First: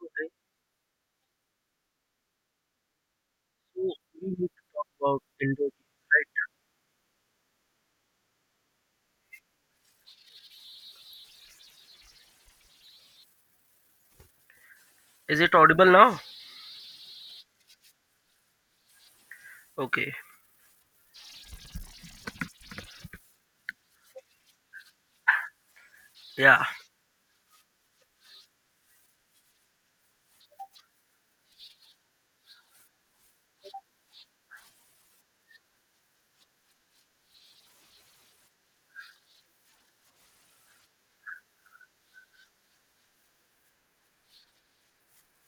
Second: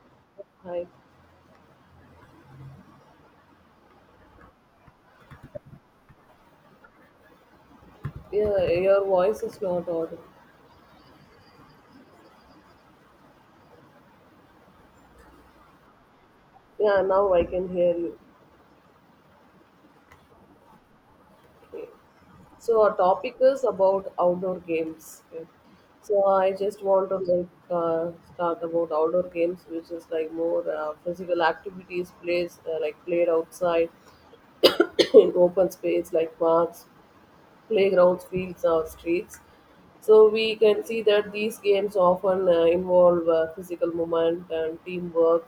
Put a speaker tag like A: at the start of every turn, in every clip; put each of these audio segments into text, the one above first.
A: Right?
B: Hi.
A: So we need to talk about indoor games, right?
B: Yeah, your voice is not audible.
A: Is it audible now?
B: Yeah, now I can hear you.
A: Okay.
B: Okay. So our topic is about outdoor games. Okay. So I
A: Yeah.
B: just want to start about outdoor games, which is like more physical activities plays like played outside in open space like parks, playgrounds, fields, or streets. So we can see that these games often involve physical movement and teamwork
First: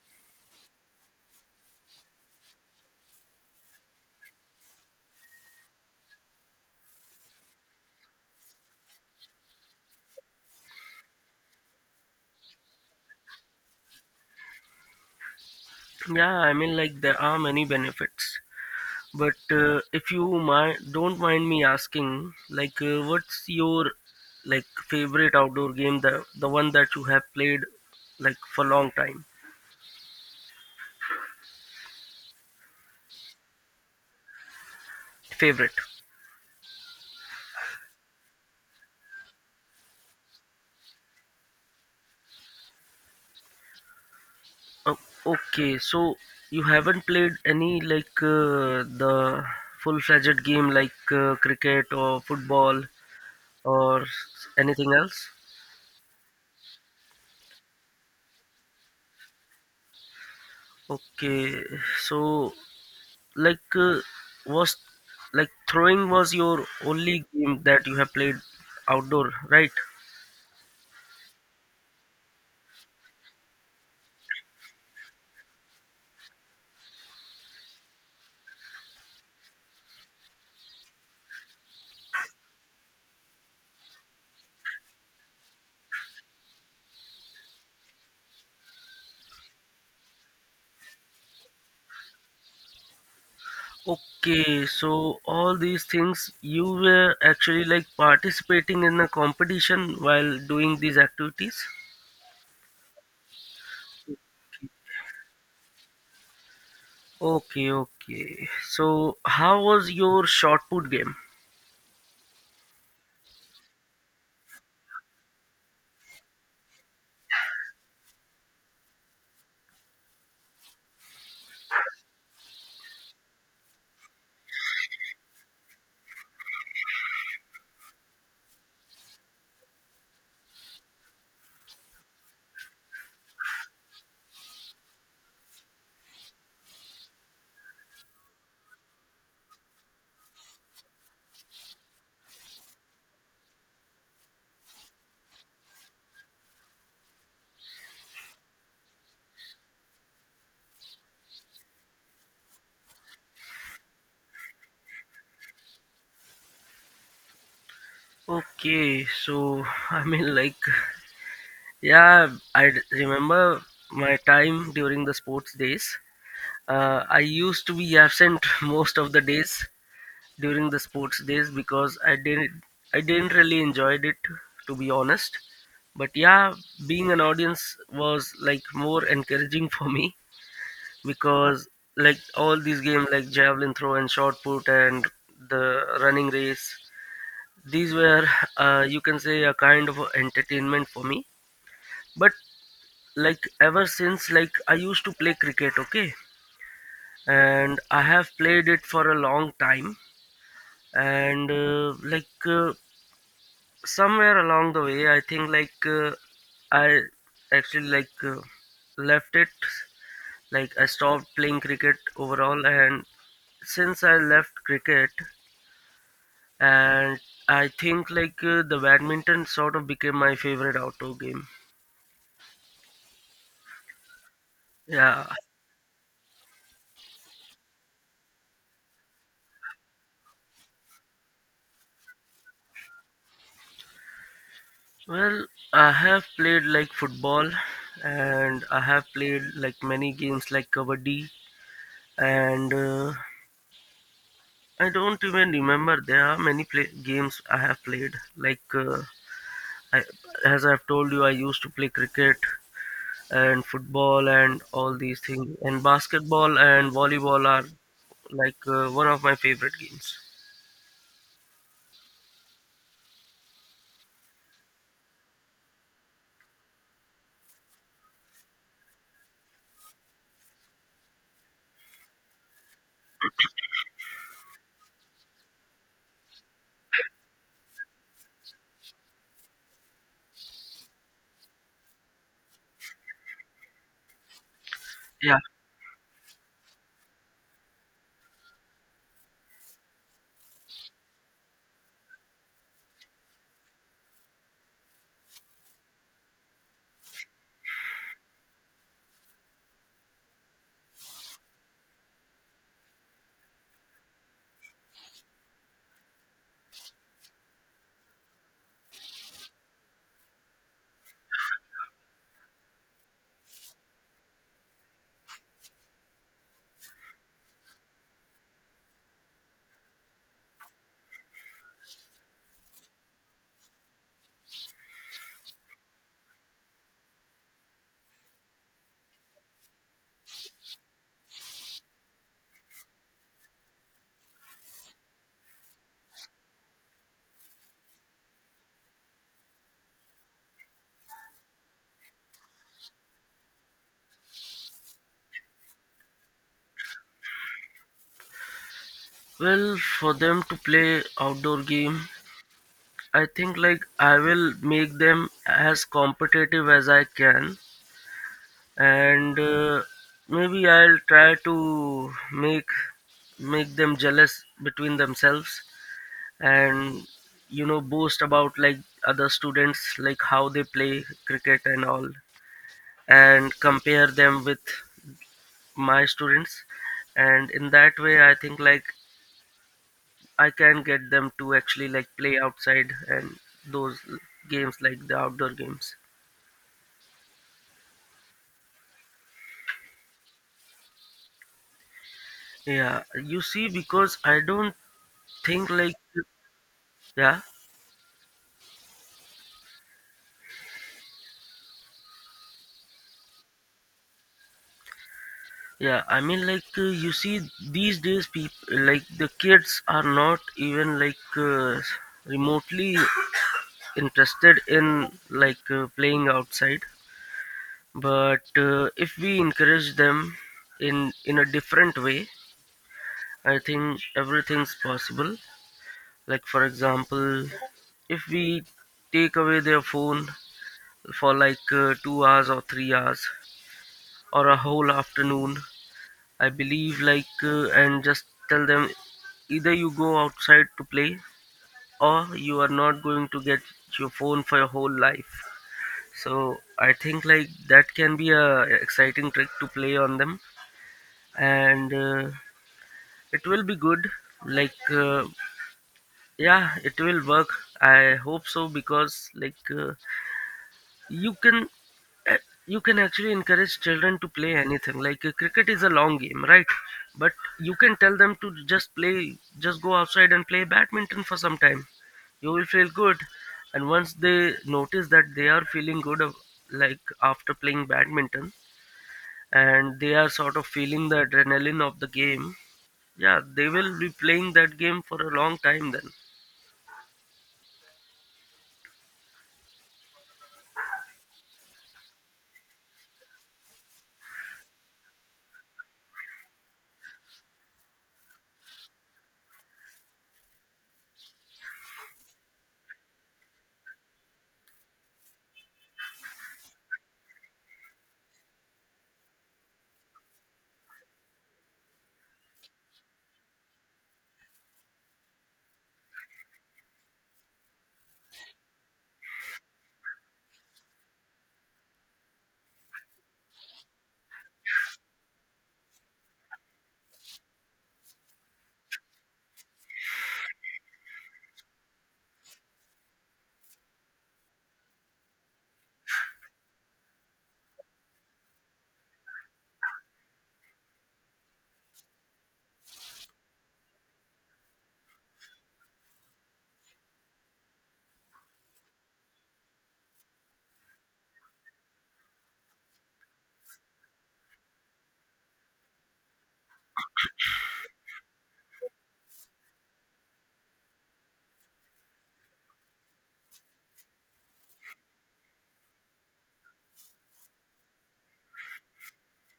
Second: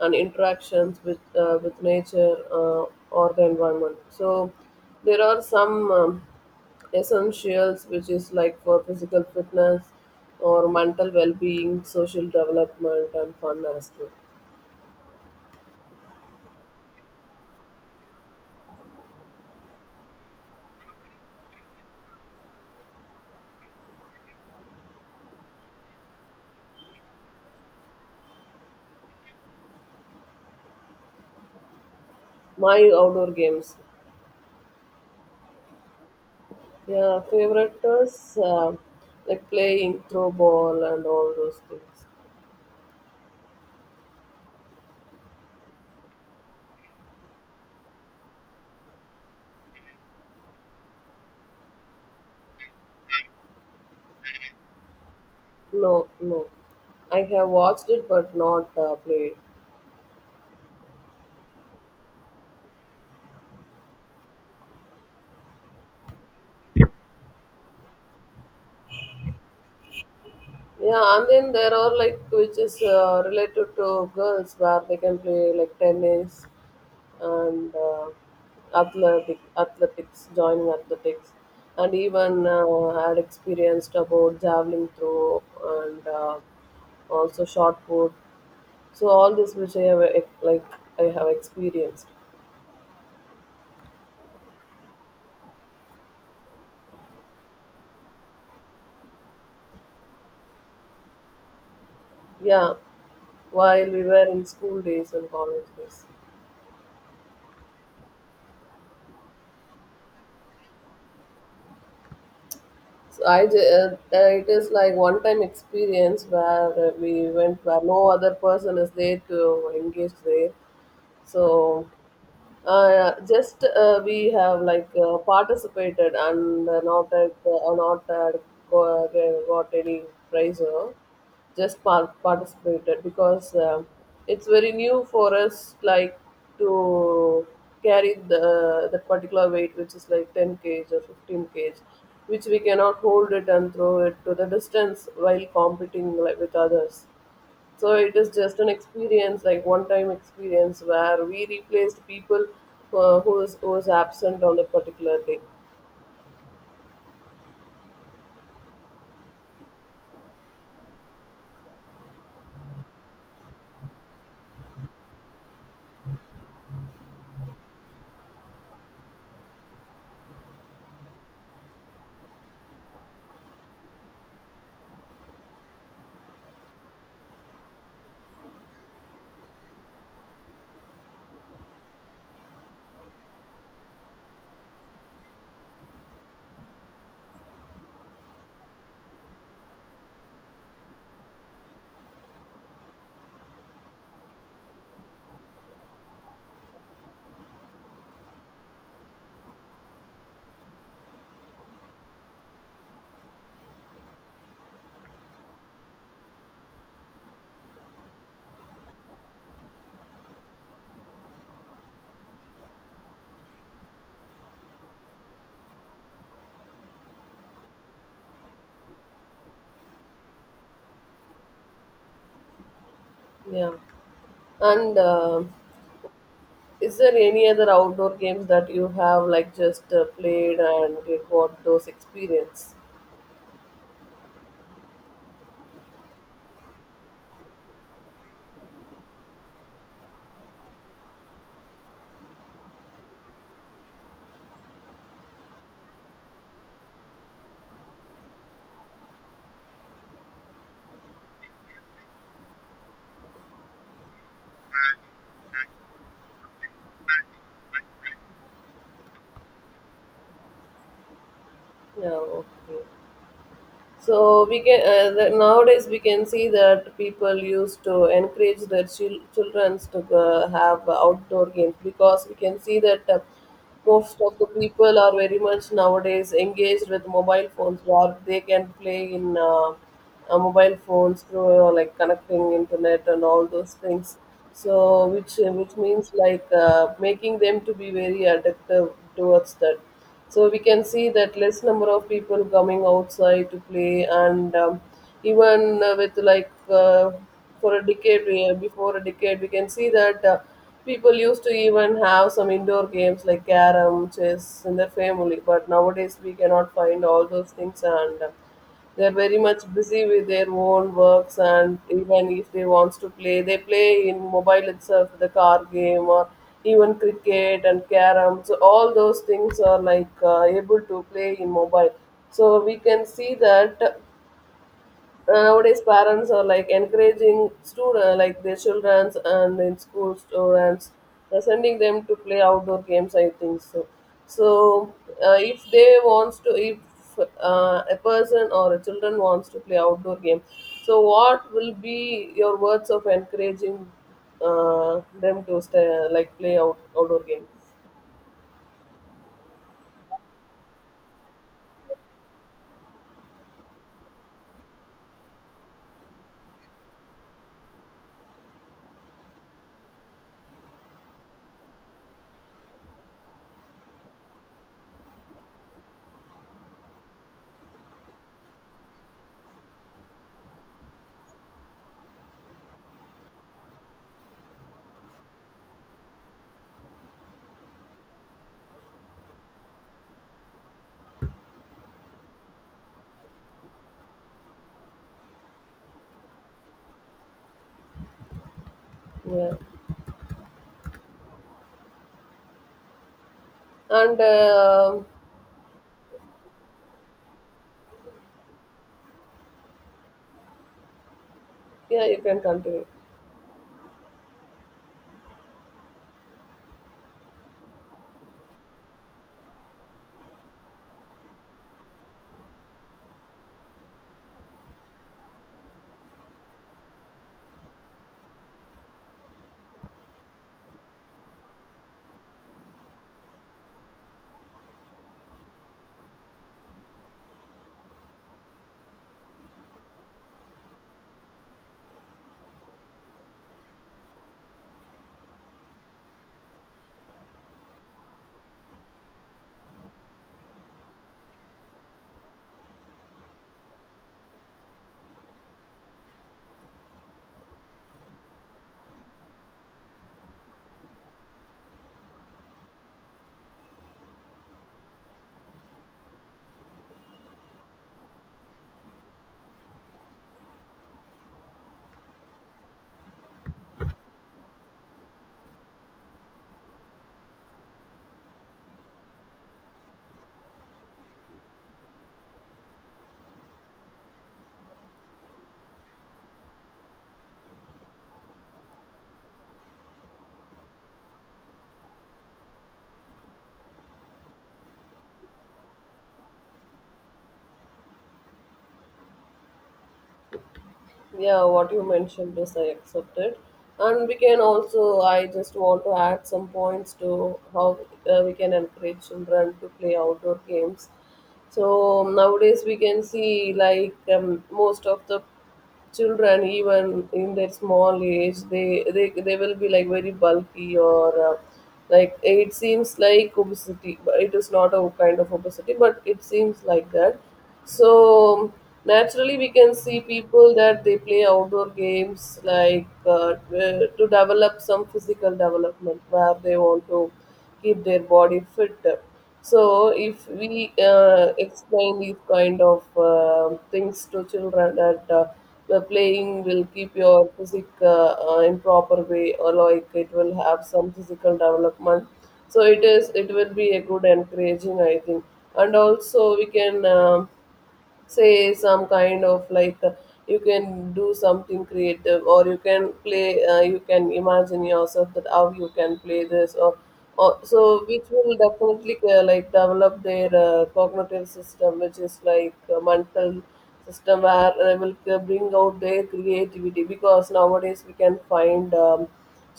B: and interactions with nature or the environment. So there are some essentials which is like for physical fitness or mental well-being, social development, and fun as well.
A: Yeah, I mean, like there are many benefits, but if you mind, don't mind me asking, like, what's your like favorite outdoor game? The one that you have played like for long time.
B: My outdoor games,
A: Favorite.
B: yeah, favorite is like playing throw ball and all those things.
A: Oh, okay. So you haven't played any like the full-fledged game like cricket or football or anything else?
B: No, no. I have watched it but not played.
A: Okay, so like was like throwing was your only game that you have played outdoor, right?
B: Yeah, and then there are like which is related to girls where they can play like tennis and athletics, joining athletics, and even had experienced about javelin throw and also shot put. So all this which I have like I have experienced.
A: Okay, so all these things you were actually like participating in a competition while doing these activities.
B: Yeah, while we were in school days and college days.
A: Okay, okay. So how was your shot put game?
B: So it is like one time experience where we went where no other person is there to engage there. So just we have participated and not had got any prize or just participated because it's very new for us like to carry the that particular weight which is like 10 kg or 15 kg, which we cannot hold it and throw it to the distance while competing like with others. So it is just an experience, like one-time experience, where we replaced people who was absent on a particular day.
A: Okay, so I mean like yeah, remember my time during the sports days. I used to be absent most of the days during the sports days because I didn't really enjoyed it to be honest. But yeah, being an audience was like more encouraging for me because like all these games like javelin throw and shot put and the running race, these were you can say a kind of entertainment for me. But like ever since like I used to play cricket, okay? And I have played it for a long time. And somewhere along the way, I think like I actually like left it. Like I stopped playing cricket overall, and since I left cricket, and I think like the badminton sort of became my favorite outdoor game.
B: Yeah, and
A: Yeah.
B: is there any other outdoor games that you have like just played and you got those experience?
A: Well, I have played like football and I have played like many games like kabaddi and I don't even remember. There are many games I have played. Like I, as I've told you, I used to play cricket and football and all these things. And basketball and volleyball are like one of my favorite games.
B: Yeah, okay. So we can the, nowadays we can see that people used to encourage their chil- children to have outdoor games because we can see that most of the people are very much nowadays engaged with mobile phones or they can play in mobile phones through like connecting internet and all those things. So
A: Yeah.
B: which means like making them to be very addictive towards that. So we can see that less number of people coming outside to play, and even with like for a decade we- before a decade, we can see that people used to even have some indoor games like carom, chess in their family. But nowadays we cannot find all those things and. They're very much busy with their own works, and even if they wants to play, they play in mobile itself, the car game or even cricket and carom. So all those things are like able to play in mobile. So we can see that nowadays, parents are like encouraging students, like their childrens and in school students, sending them to play outdoor games. I think so. So, if they wants to, if a person or a children wants to play outdoor game, so what will be your words of encouraging them to stay, like play out, outdoor game?
A: Well, for them to play outdoor game, I think like I will make them as competitive as I can, and maybe I'll try to make them jealous between themselves, and you know, boast about like other students like how they play cricket and all, and compare them with my students, and in that way I think like I can get them to actually like play outside and those games like the outdoor games,
B: Yeah,
A: yeah. You see, because
B: and
A: I don't think like, yeah.
B: yeah, you can continue.
A: Yeah, I mean, like you see, these days, people like the kids are not even like remotely interested in like playing outside. But if we encourage them in a different way, I think everything's possible. Like for example, if we take away their phone for like 2 hours or 3 hours or a whole afternoon, I believe like and just tell them either you go outside to play or you are not going to get your phone for your whole life. So I think like that can be a exciting trick to play on them, and it will be good, like yeah, it will work, I hope so. Because like you can eh, you can actually encourage children to play anything, like cricket is a long game, right? But you can tell them to just play, just go outside and play badminton for some time, you will feel good. And once they notice that they are feeling good, like after playing badminton, and they are sort of feeling the adrenaline of the game, yeah, they will be playing that game for a long time then.
B: Yeah, what you mentioned is I accepted. And we can also, I just want to add some points to how we can encourage children to play outdoor games. So nowadays we can see like most of the children, even in their small age, they will be like very bulky or like it seems like obesity, but it is not a kind of obesity but it seems like that. So naturally we can see people that they play outdoor games to develop some physical development where they want to keep their body fit. So, if we explain these kind of things to children that the playing will keep your physique in proper way, or like it will have some physical development. So it is. It will be a good encouraging, I think, and also we can. Say some kind of you can do something creative or you can play you can imagine yourself that how you can play this or so, which will definitely like develop their cognitive system, which is like a mental system where they will bring out their creativity, because nowadays we can find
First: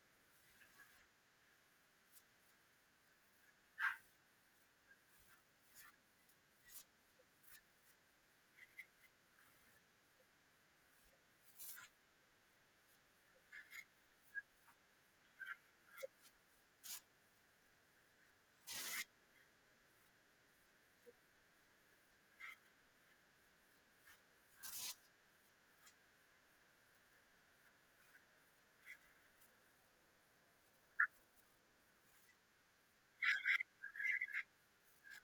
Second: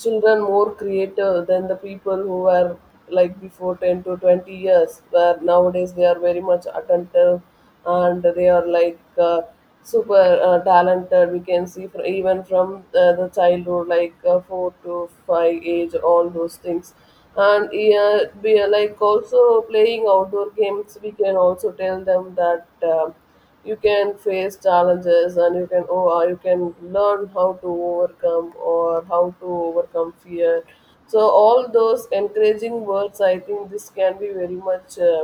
B: children more creative than the people who were like before 10 to 20 years, where nowadays they are very much attentive, and they are super talented. We can see fr even from the childhood 4 to 5 age, all those things. And yeah, we are like also playing outdoor games. We can also tell them that um you can face challenges and you can you can learn how to overcome or how to overcome fear. So all those encouraging words, I think this can be very much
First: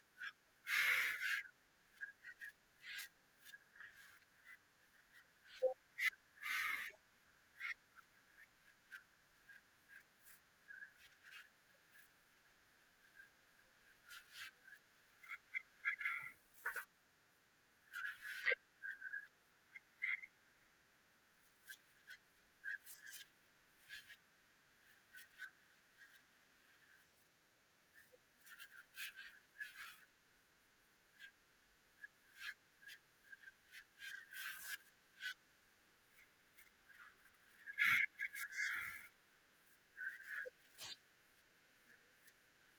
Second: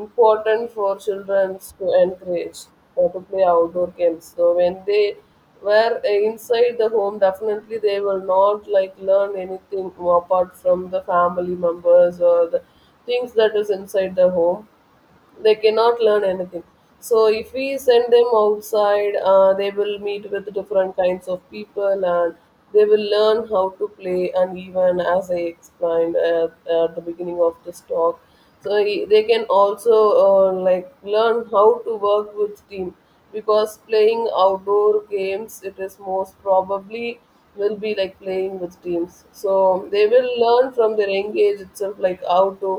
B: important for children to encourage to play outdoor games. So when they were inside the home, definitely they will not like learn anything apart from the family members or the things that is inside the home, they cannot learn anything. So if we send them outside, they will meet with different kinds of people, and they will learn how to play, and even as I explained at the beginning of this talk, so they can also like learn how to work with team, because playing outdoor games, it is most probably will be like playing with teams. So they will learn from their engage itself, like how to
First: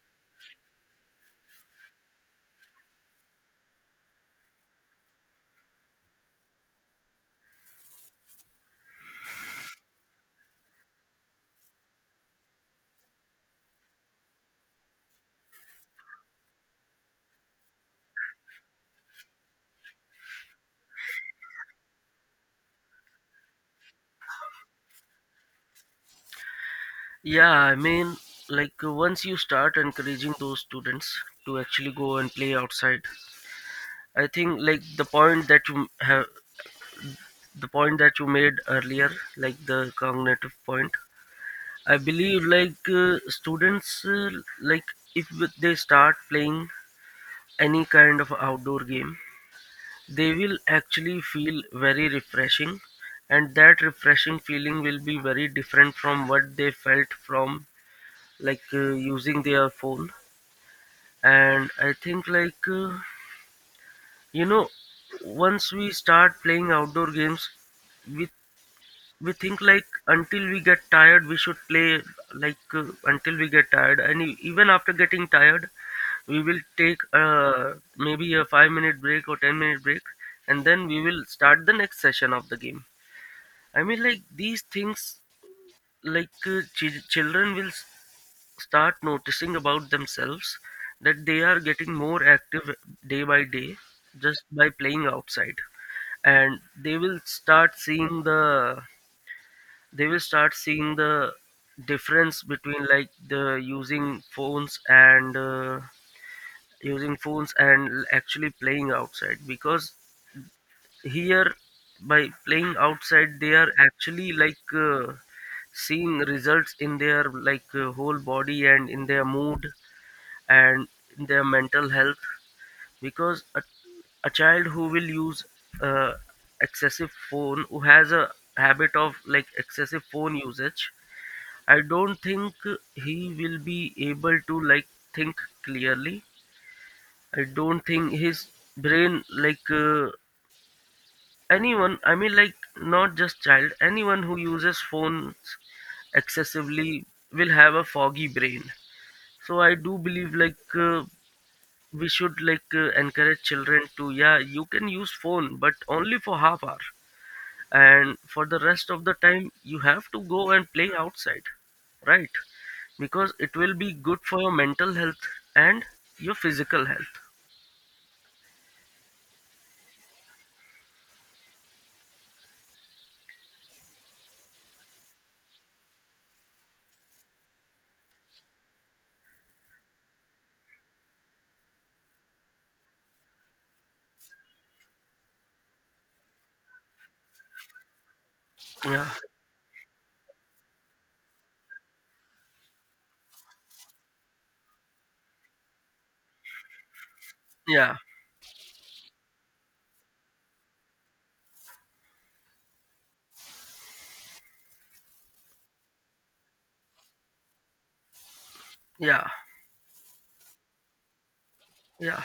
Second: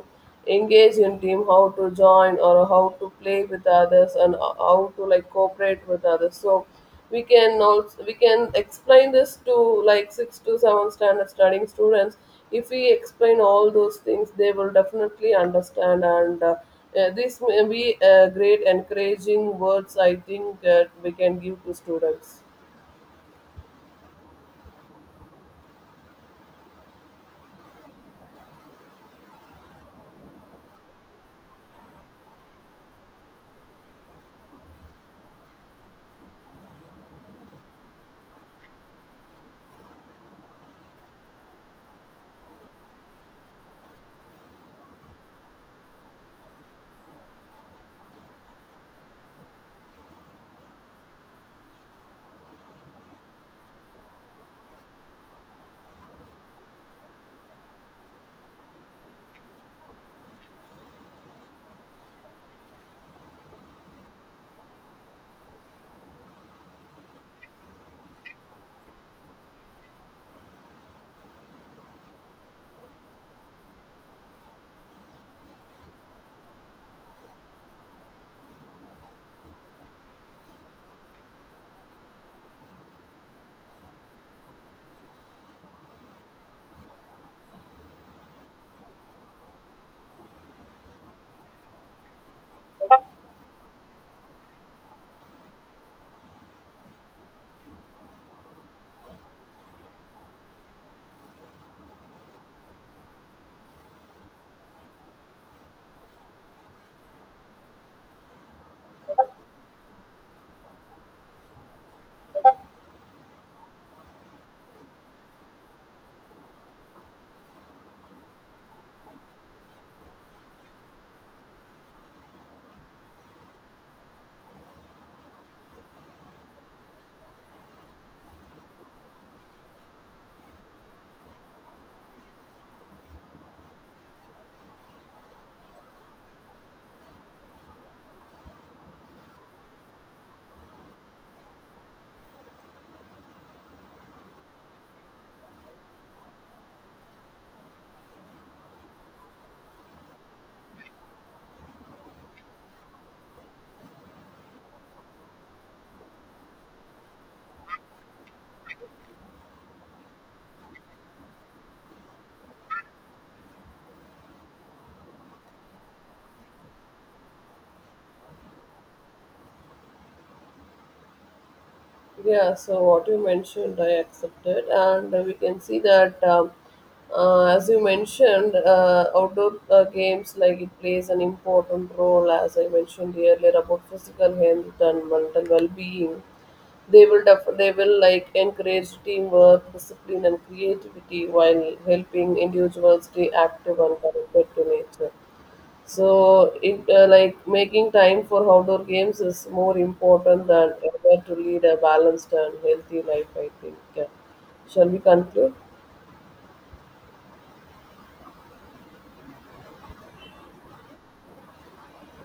B: engage in team, how to join or how to play with others, and how to like cooperate with others. So we can also, we can explain this to like six to seven standard studying students. If we explain all those things, they will definitely understand. And this may be a great encouraging words, I think, that we can give to students.
A: Yeah, I mean, like once you start encouraging those students to actually go and play outside, I think like the point that you have, the point that you made earlier, like the cognitive point, I believe like students, like if they start playing any kind of outdoor game, they will actually feel very refreshing, and that refreshing feeling will be very different from what they felt from like using their phone. And I think like you know, once we start playing outdoor games, we we think like until we get tired we should play, like until we get tired, and even after getting tired we will take maybe a 5-minute break or 10-minute break, and then we will start the next session of the game. I mean, like these things, like children will start noticing about themselves that they are getting more active day by day, just by playing outside. And they will start seeing the, they will start seeing the difference between like the using phones and actually playing outside. Because here by playing outside they are actually like seeing results in their like whole body, and in their mood, and in their mental health. Because a child who will use uh, excessive phone, who has a habit of like excessive phone usage, I don't think he will be able to like think clearly. I don't think his brain like anyone, I mean like not just child, anyone who uses phones excessively will have a foggy brain. So I do believe like we should like encourage children to, yeah, you can use phone but only for half hour, and for the rest of the time you have to go and play outside, right? Because it will be good for your mental health and your physical health.
B: Yeah, so what you mentioned, I accepted, and we can see that, as you mentioned, outdoor games like it plays an important role, as I mentioned earlier, about physical health and mental well-being. They will they will like encourage
A: Yeah.
B: teamwork, discipline, and creativity, while helping individuals stay active and connected to nature. So it like making
A: Yeah.
B: time for outdoor games is more important than ever to lead a balanced and healthy life. I think. Yeah. Shall we conclude?
A: Yeah. Yeah.